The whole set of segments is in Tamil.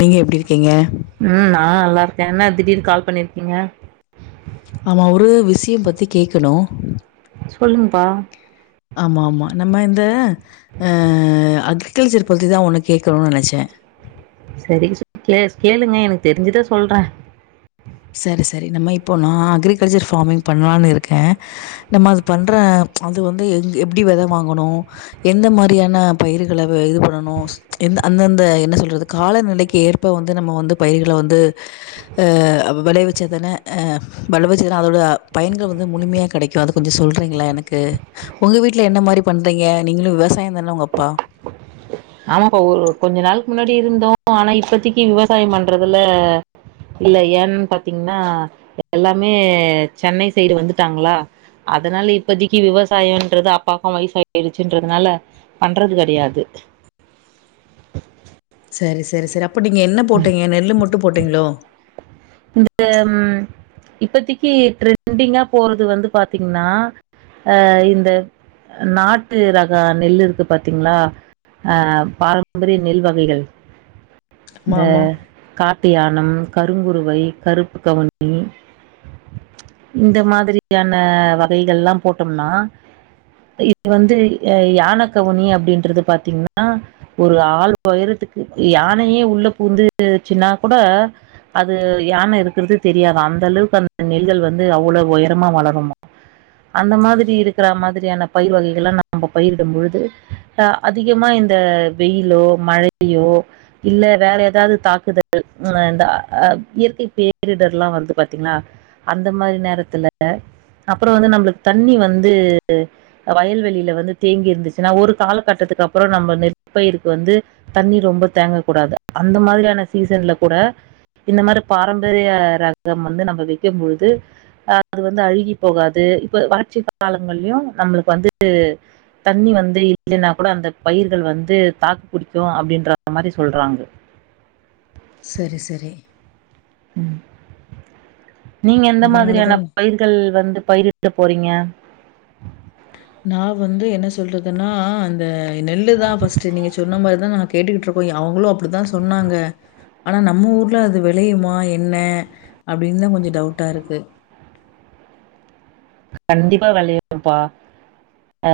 நீங்க எப்டி இருக்கீங்க? ம் நா நல்லா இருக்கே என்னா திடீர்னு கால் பண்ணிருக்கீங்க? ஆமா ஒரு விஷயம் பத்தி கேக்கணு சொல்லுங்ப்பா ஆமா ஆமா நம்ம இந்த ஆ அக்ரிகல்ச்சர் பத்திதா ஒண்ணு கேக்கணுன்னு நெனச்சே சரி சொ கே கேளுங்க எனக்கு தெரிஞ்சத சொல்றே சரி சரி நம்ம இப்போ நா அக்ரிகல்ச்சர் ஃபார்மிங் பண்லான்னு இருக்கே நம்ம அது பண்ற அது வந்து எங் எப்டி வெத வாங்கணு எந்த மாரியான பயிர்கள ஆ இது பண்ணணு எந்த அந்தந்த என்ன சொல்றது காலநிலைக்கு ஏற்ப வந்து நம்ம வந்து பயிர்கள வந்து ஆ அ வெளைவிச்சாதான ஆ வெளவிச்சாதா அதோட பயன்கள் வந்து முழுமையா கெடைக்கு அத கொஞ்ச சொல்றீங்களா எனக்கு உங்க வீட்ல என்ன மாரி பண்றீங்க நீங்களு விவசாயம்தான உங்க அப்பா ஆமாப்பா ஒரு கொஞ்ச நாளுக்கு முன்னாடி இருந்தோ ஆனா இப்பத்தக்கி விவசாயம் பண்றதுல இல்ல ஏன்னு பாத்தீங்கன்னா எல்லாமே சென்னை சைடு வந்துட்டாங்களா அதனால இப்பதக்கி விவசாயோன்றது அப்பாக்கும் வயசு ஆயிடுச்சுன்றதுனால பண்றது கெடையாது சரி சரி சரி அப் அப்ப நீங்க என்ன போட்டீங்க நெல்லு மட்டு போட்டீங்களோ இந்த ம் இப்பத்திக்கு ட்ரெண்டிங்கா போறது வந்து பாத்தீங்னா ஆ இந்த நாட்டு ரக நெல் இருக்கு பாத்தீங்களா ஆ பாரம்பரிய நெல் வகைகள் ஆமா, இந்த ஆமா. கா ப்டியா நம் கருங்குரு வை கருப்பு கவுனி இந்த மாதிரியான வகைகள்லா போட்டோம்னா இ இது வந்து ஆ யான கவுனி அப்டின்றது பாத்தீங்கன்னா ஒரு ஆளு ஒயரத்துக்கு யானையே உள்ள பூந்துச்சுன்னா கூட அ து யான இருக்குறது தெரியாதா அந்த அளவுக்கு அந்த நெல்கள் வந்து அவ்வளவு ஒயரமா வளருமா. அந்த மாதிரி இருக்கிற மாதிரியான பயிர் வகைகள்லா நம்ம பயிரிடும் பொழுது ஆ அதிகமா இந்த வெயிலோ மழையோ இல்ல வேற ஏதாவது தாக்குதல் நம்ம இந்த ஆ இயற்கை பேரிடர்லா வந்து பாத்தீங்னா அந்த மாரி நேரத்துல அப்புறோ வந்து நம்மளுக்கு தண்ணி வந்து அ வயல்வெளியில வந்து தேங்கி இருந்துச்சுன்னா ஒரு காலகட்டத்துக்கு அப்புறோ நம்ம நெற்பயிருக்கு வந்து தண்ணி ரொம்ப தேங்கக் கூடாது அந்த மாதிரியான சீசன்ல கூட இந்த மாரி பாரம்பரிய ரகம் வந்து நம்ம வைக்கும் பொழுது அது வந்து அழுகி போகாது இப்ப வறட்சி காலங்கள்லயு நம்மளுக்கு வந்து தண்ணி வந்து இல்லன்னா கூட அந்த பயிர்கள் வந்து தாக்கு புடிக்கு அப்டின்ற மாரி சொல்றாங்க சரி சரி ம் நீங்க எந்த அதனால மாதிரியான தான் பயிர்கள் வந்து பயிரி டப்போறீங்க நா வந்து என்ன சொல்றதுன்னா அந்த நெல்லுதா ஃபஸ்ட்டு நீங்க சொன்ன மாரிதா நாங்க கேட்டுக்கிட்டு இருக்கோ அவங்களு அப்பிடிதா சொன்னாங்க. ஆனா நம்ம ஊர்ல அது வெளையுமா என்ன அப்டின்னுதா கொஞ்சோ டவுட்டா இருக்கு கண்டிப்பா வெளையும்ப்பா. ஆ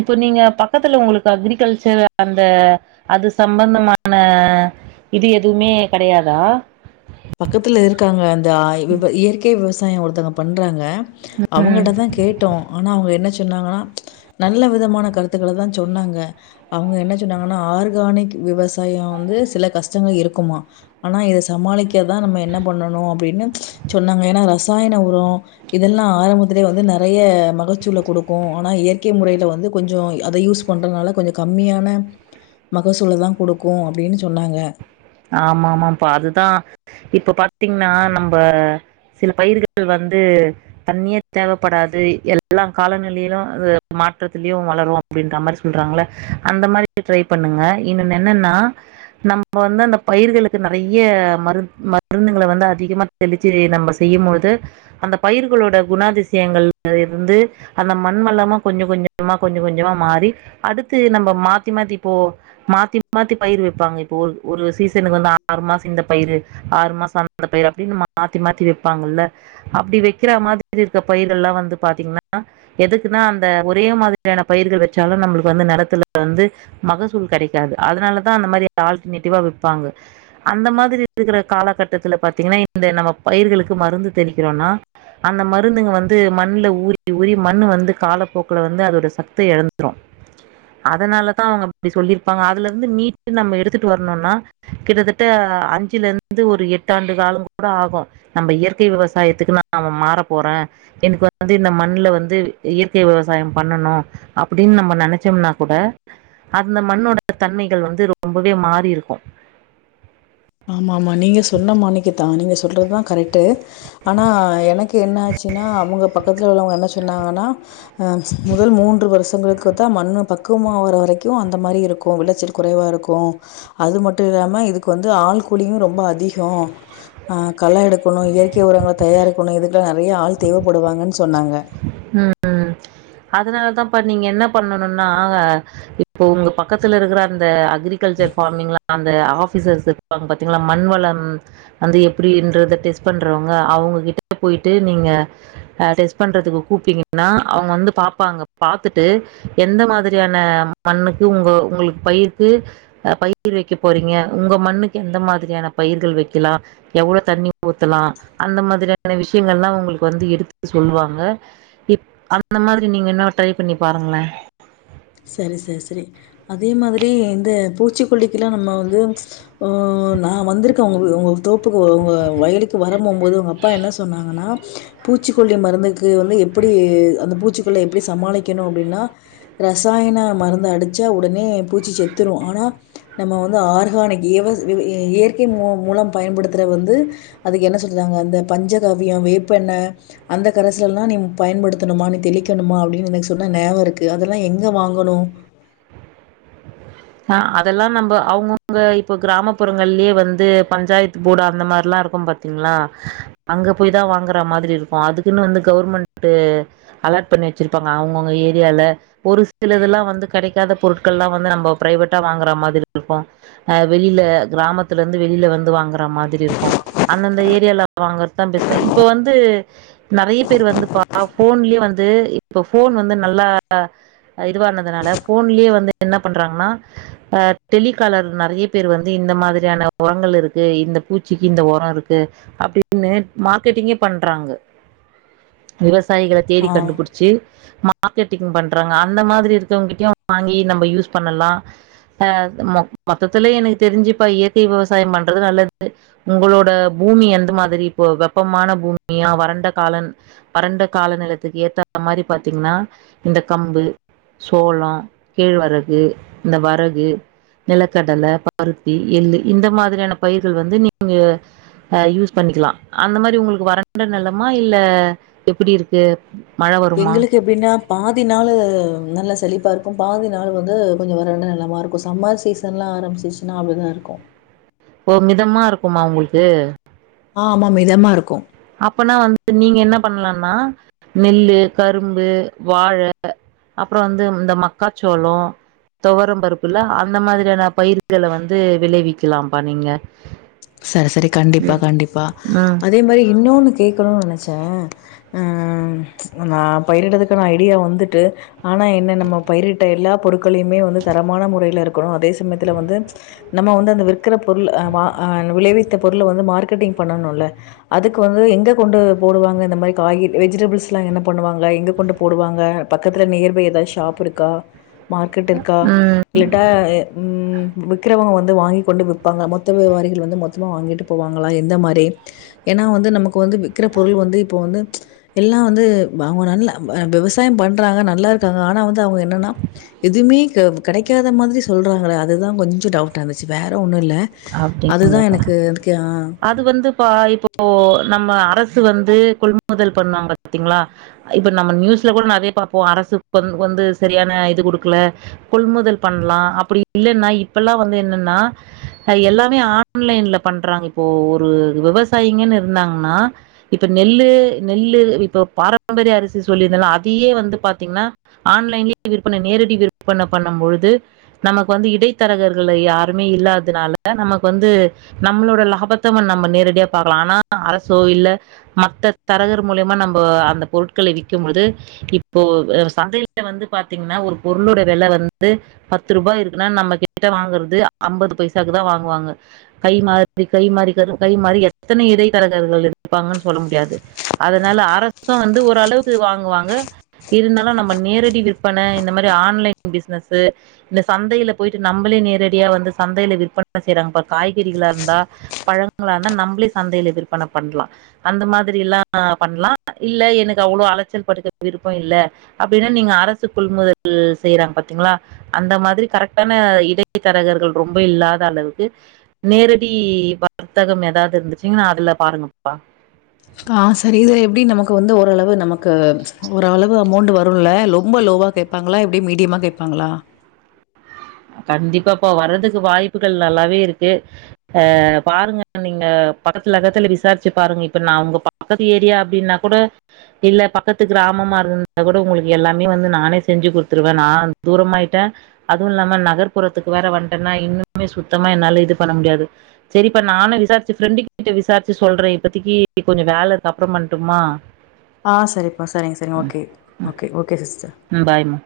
இப்போ நீங்க பக்கத்துல உங்களுக்கு அக்ரிகல்ச்சர் அந்த அது சம்பந்தமான இது எதுவுமே கெடையாதா? பக்கத்துல இருக்காங்க அந் த விவ இயற்கை விவ சாயோ ஒருத்தவங்க பண்றாங்க. அவங்ககிட்டதா கேட்டோ ஆனா அவங்க என்ன சொன்னாங்கன்னா நல்ல விதமான கருத்துக்களதா சொன்னாங்க. அவங்க என்ன சொன்னாங்கன்னா ஆர்கானிக் விவசாயோ வந்து சில கஷ்டங்கள் இருக்குமா ஆனா இத சமாளிக் கதா நம்ம என்ன பண்ணணு அப்டின்னு சொன்னாங்க ஏன்னா ரசாயன உரோ இதெல்லா ஆரம்பத்துலேயே வந்து நெறைய மகச்சூல குடுக்கு ஆனா இயற்கை முறையில வந்து கொஞ்சோ அத யூஸ் பண்றனால கொஞ்ச கம்மியான மகசூலதா குடுக்கு அப்டின்னு சொன்னாங்க ஆமா ஆமாம்ப்பா அதுதா இப்ப பாத்தீங்ன்னா நம்ப சில பயிர்கள் வந்து தண்ணியே தேவப்படாது எல்லா காலநிலையிலு அது மாற்றத்திலயு வளரு அப்டின்றா மாரி சொல்றாங்கல்ல அந்த மாரி ட்ரை பண்ணுங்க இன்னொன்னு என்னன்னா நம்ம வந்து அந்த பயிர்களுக்கு நெறைய மரு மருந்துங்கள வந்து அதிகமா தெளிச்சு நம்ம செய்யும்போது அந்த பயிர்களோட குணாதிசயங்கள்ல இருந்து அந்த மண் வளமு கொஞ்ச கொஞ்சமா கொஞ்ச கொஞ்சமா மாறி அடுத்து நம்ம மாத்தி மாத்தி இப்போ மாத்தி மாத்தி பயிர் வைப்பாங்க இப்போ ஒரு ஒரு சீச னுக்கு வந்து ஆறு மாசோ இந்த பயிரு ஆறு மாசோ அந்த பயிரு அப்டின்னு மாத்தி மாத்தி வைப்பாங்கல்ல அப்டி வைக்கிற மாதிரி இருக்க பயிர்கல்லா வந்து பாத்தீங்ன்னா எதுக்குனா அந்த ஒரே மாதிரியான பயிர்கள் வச்சாலு நம்பளுக்கு வந்து நெலத்துல வந்து மகசூல் கெடைக்காது. அதனாலதா அந்த மாரி ஆல்டர்நேட்டிவா வப் பாங்க அந்த மாதிரி இருக்கிற காலகட்டத்துல பாத்தீங்ன்னா இந்த நம்ம பயிர்களுக்கு மருந்து தெளிக்கிறோன்னா அந்த மருந்துங்க வந்து மண்ல ஊறி ஊறி மண்ணு வந்து காலப்போக்குல வந்து அதோட சத்த எழந்துரு. அதனாலதா அவங்க அப்டி சொல்லிருப்பாங்க அதுல இருந்து மீட்டு நம்ம எடுத்துட்டு வரணுன்னா கிட்டத்தட்ட அஞ்சுல இருந்து ஒரு எட்டாண்டு காலங் கூட ஆகு. நம்ப இயற்கை விவசாயத்துக்கு நா மாற போறே எனக்கு வந்து இந்த மண்ணுல வந்து இயற்கை விவசாயோ பண்ணணு அப்பிடின்னு நம்ம நெனைச்சோம்னா கூட அந்த மண்ணோட தன்மைகள் வந்து ரொம்பவே மாறி இருக்கு ஆமா ஆமா நீங்க சொன்னமானிக்குதா நீங்க சொல்றதுதா கரெக்ட்டு ஆனா எனக்கு என்ன ஆச்சுன்னா அவங்க பக்கத்துல உள்ளவங்க என்ன சொன்னாங்கன்னா ஆ முதல் மூன்று வருஷங்களுக்குதா மண்ணு பக்குவமா வர வரைக்கு அந்த மாரி இருக்கு வெளைச்சல் குறைவா இருக்கு அது மட்டு இல்லாம இதுக்கு வந் து ஆள்கூலியு ரொம்ப அதிகோ ஆ கள எடுக்கணு இயற்கை உரங்கள தயாரிக்கணு இதுக்கெல்லா நெறைய ஆள் தேவப்படுவாங்கன்னு சொன்னாங்க. ம் ம் அதனாலதாம்ப்பா நீங்க என்ன பண்ணனுன்னா இப்போ உங்க பக்கத்துல இருக்கற அந்த அக்ரிகல்ச்சர் ஃபார்மிங்ல அந்த ஆஃபிசர்ஸ் இருப்பாங்க பாத்தீங்களா மண் வளம் வந்து எப்டின்றத டெஸ்ட் பண்றவங்க அவங்ககிட்ட போயிட்டு நீங்க ஆ டெஸ்ட் பண்றதுக்கு கூப்டீங்கன்னா அவங்க வந்து பாப்பாங்க. பாத்துட்டு எந்த மாதிரியான மண்ணுக்கு உங்க உங்களுக்கு பயிருக்கு ஆ பயிர் வைக்க போறீங்க உங்க மண்ணுக்கு எந்த மாதிரியான பயிர்கள் வைக்கலா எவ்ளோ தண்ணி ஊத்தலா அந்த மாதிரியான விஷயங்கள்லா உங்களுக்கு வந்து எடுத்து சொல்லுவாங்க. இப் அந்த மாதிரி நீங்க வேண்ணா ட்ரை பண்ணி பாருங்களே சரி சரி சரி அதே மாதிரி இந்த பூச்சிக்கொல்லிக்கெல்லா நம்ம வந்து ப்போ நா வந்திருக்கே உங்க உங்க தோப்புக்கு உங்க வயலுக்கு வரம்போம்போது உங்க அப்பா என்ன சொன்னாங்கன்னா பூச்சிக்கொல்லி மருந்துக்கு வந்து எப்பிடி அந்த பூச்சிகள எப்பிடி சமாளிக்கணு அப்டின்னா ரசாயன மருந்து அடிச்சா உடனே பூச்சி செத்துரு ஆனா நம்ம வந்து ஆர்கானிக் இவஸ் வி இ இயற்கை மூ மூலம் பயன்படுத்துறது வந்து அதுக்கு என்ன சொல்றாங்க அந்த பஞ்சகவ்யோ வேப்பெண்ணெ அந்த கரைசலெல்லா நீ பயன்படுத்தணும்மா நீ தெளிக்கணும்மா அப்டின்னு எனக்கு சொன்னது நியாபக இருக்கு அது எல்லா எங்க வாங்கணு? ஆ அதெல்லா நம்ப அவங்கவுங்க இப்ப கிராமப்புறங்கள்லயே வந்து பஞ்சாயத்து போர்டு அந்த மாரில்லா இருக்கும் பாத்தீங்களா அங்க போய்தா வாங்கற மாதிரி இருக்கு அதுக்குன்னு வந்து கவர்மெண்ட்டு அலாட் பண்ணி வச்சிருப்பாங்க அவங்கவுங்க ஏரியால ஒரு சிலதெல்லா வந்து கெடைக்காத பொருட்கள்லா வந்து நம்போ ப்ரைவேட்டா வாங்கற மாதிரி இருக்கு ஆ வெளில கிராமத்திலிருந்து வெளில வந்து வாங்கற மாதிரி இருக்கு அந்தந்த ஏரியால வாங்கறதுதா பெஸ்ட்டு இப்போ வந்து நெறைய பேர் வந்து பாத்தா ஃபோன்லயே வந்து இப்போ ஃபோன் வந்து நல்லா ஆ இதுவானதுனால ஃபோன்லயே வந்து என்ன பண்றாங்கன்னா ஆ டெலிகாலர் நெறைய பேர் வந்து இந்த மாதிரியான ஒரங்கள் இருக்கு இந்த பூச்சிக்கி இந்த ஒரோ இருக்கு அப்டின்னு மார்க்கெட்டிங்கே பண்றாங்க விவ சாயிகள தேடி ஆ. கண்டுபிடிச்சு மா மார்க்கெட்டிங் பண்றாங்க அந்த மாதிரி இருக்கவங்ககிட்டயு வாங்கி நம்ப யூஸ் பண்ணலா. ஆ மொ மொத்தத்துல எனக்கு தெரிஞ்சு இப்ப இயற்கை விவசாயம் பண்றது நல்லது. உங்களோட பூமி எந்த மாதிரி இப்போ வெப்பமான பூமியா, வறண்ட காலன் வறண்ட கால நிலத்துக்கு ஏத்த மாரி பாத்தீங்ன்னா இந்த கம்பு, சோளோ, கேழ்வரகு இந்த வரகு, நிலக்கடல, பருத்தி, எள்ளு இந்த மாதிரியான பயிர்கள் வந்து நீங்க ஆ யூஸ் பண்ணிக்கலா. அந்த மாரி உங்களுக்கு வறண்ட நிலமா இல்ல எப்பிடி இருக்கு மழ வருமா எங்களுக்கு எப்டின்னா பாதி நாளு நல்ல செழிப்பா இருக்கு பாதி நாள் வந்து கொஞ்சோ வறண்ட நெலமா இருக்கு சம்மர் சீசன்லா ஆரம்பிச்சுச்சுனா அப்டிதா இருக்கு ஓ மிதமா இருக்குமா உங்கள்க்கு ஆமா மிதமா இருக்கு அப்பன்னா வந்து நீங்க என்ன பண்லான்னா நெல்லு, கரும்பு, வாழ அப்றோ வந்து இந்த மக்காச்சோளோ, தொவரம் பருப்புல்ல அந்த மாதிரியான பயிர்கள வந்து விளைவிக்கலாம்ப்பா நீங்க சரி சரி கண்டிப்பா கண்டிப்பா ம் அதே மாரி இன்னொன்னு கேக்கனு நெனச் சே ம் நம்ம பயிரிடதுக்கான ஐடியா வந்துட்டு ஆனா என்ன நம்ம பயிரிட்ட எல்லா பொருட்களையுமே வந்து தரமான முறைல இருக்கணு அதே சமயத்துல வந்து நம்ம வந்து அந்த விற்கிற பொருள் அ வா அ விளைவித்த பொருள வந்து மார்க்கெட்டிங் பண்ணணுல்ல அதுக்கு வந்து எங்க கொண்டு போடுவாங்க இந்த மாரி காய வெஜிடபிள்ஸ்லா என்ன பண்ணுவாங்க எங்க கொண்டு போடுவாங்க பக்கத்துல நியர்பை எதா ஷாப் இருக்கா மார்க்கெட் இருக்கா ம் இல்லட்டா ம் ம் விக்கிறவங்க வந்து வாங்கி கொண்டு விப்பாங்க மொத்த வியாபாரிக ள் வந்து மொத்தமா வாங்கிட்டு போவாங்கலா எந்த மாரி ஏனா வந்து நமக்கு வந்து விக்கிற பொருள் வந்து இப்ப வந்து எல்லா வந்து அவுங்க நல்ல விவசாயம் பண்றாங்க நல்லாருக்காங்க ஆனா வந்து அவுங்க என்னனா எதுவ்மே க கடைக்காத மாதிரி சொல்றாங்கல அதுதா கொஞ்ச டவுட்டாருந்துச்சு வேற ஒன்னு இல்ல அதுதா அப்டிங்கப்பா எனக்கு அதுக்கு ஆ அது வந்துப்பா இப்போ நம்ம அரசு வந்து கொள்முதல் பண்ணுவாங்க பாத்தீங்ளா இப்ப நம்ம நியூஸ்ல கூட நெறைய பாப்போ அரசு வந்து சரியான இது குடுக்ல கொள்முதல் பண்லா அப்டி இல்லன்னா இப்பல்லா வந்து என்னன்னா ஹ எல்லாமே ஆன்லைன்ல பண்றாங்க இப்போ ஒரு விவசாயிங்கன்னு இருந்தாங்கனா இப்ப நெல்லு நெல்லு இப்போ பாரம்பரிய அரிசி சொல்லியிருந்தல்ல அதையே வந்து பாத்தீங்னா ஆன்லைன்லயே விற்பனை நேரடி விற்பன பண்ணும்பொழுது நமக்கு வந்து இடைத்தரகர்கள யாருமே இல்லாதனால நமக்கு வந்து நம்மளோட லாபத்த நம்ம நேரடியா பாக்கலா ஆனா அரசோ இல்ல மத்த தரகர் மூலியமா நம்ம அந்த பொருட்கள விக்கும்போது இப்போ சந்தைல வந்து பாத்தீங்னா ஒரு பொருளோட வெல வந்து பத்து ரூபா இருக்குனா நம்ம கிட்ட வாங்குறது அம்பது பை சாக்கு தா வாங்குவாங்க கை மாறி கை மாறி கை மாறி எத்தனை இடைத்தரகர்கள் இருப்பாங்கன் சொல்ல முடியாது அதுனால அரசு வந்து ஓரளவுக்கு வாங்குவாங்க இருந்தாலு நம்ம நேரடி விற்பன இந்த மாரி ஆன்லைன் பிஸ்னஸு இந்த சந்தைல போயிட்டு நம்மளே நேரடியா வந்து சந்தைல விற் பன செய்றாங்க பா காய்கறிகளா இருந்தா பழங்களா இருந்தா நம்பளே சந்தைல விற்பன பண்லா அந்த மாதிரில்லா பண்லா இல்ல எனக்கு அவ்ளோ அலச்சல் பட்டுக்க விருப்பொ இல்ல அப்டின்னா நீங்க அரசு கொள்முதல் செய்றாங்க பாத்தீங்ளா அந்த மாதிரி கரெக்டான இடைத்தரகர்கள் ரொம்ப இல்லா த அளவுக்கு நேரடி வர்த்தகம் எதாவுது இருந்துச்சுன்னா அதுல பாருங்கப்பா ஆ சரி இது எப்டி நமக்கு வந்து ஓரளவு நமக்கு ஓரளவு அமௌண்டு வருல்ல ரொம்ப லோவா கேப்பாங்களா எப்டி மீடியமா கேப்பாங்களா? கண்டிப்பாப்பா வரதுக்கு வாய்ப்புகள் நல்லாவே இருக்கு ஆ பாருங்க நீங்க பக்கத்துல அக்கத்துல விசாரிச்சு பாருங்க இப்ப நா உங்க பக்கத்து ஏரியா அப்டின்னா கூட இல்ல பக்கத்து கிராமமா இருந்துந்தா கூட உங்களுக்கு எல்லாமே வந்து நானே செஞ்சு குடுத்துருவே நா தூரமாயிட்டே அதுவு இல்லா ம நகர்புறத்துக்கு வேற வன்ட்டெனா இன்னுமே சுத்தமா என்னால இது பண்ண முடியாது செரிப்பா நானு விசாரிச்சு ஃப்ரெண்டு கிட்ட விசாரிச்சு சொல்றே இப்பத்திக்கி கொஞ்ச வேல இருக்கு அப்றம் பண்ணட்டுமா ஆ சரிப்பா சரிங்க சரிங்க ஓகே ஓகே ஓகே சிஸ் ம் பாய்மா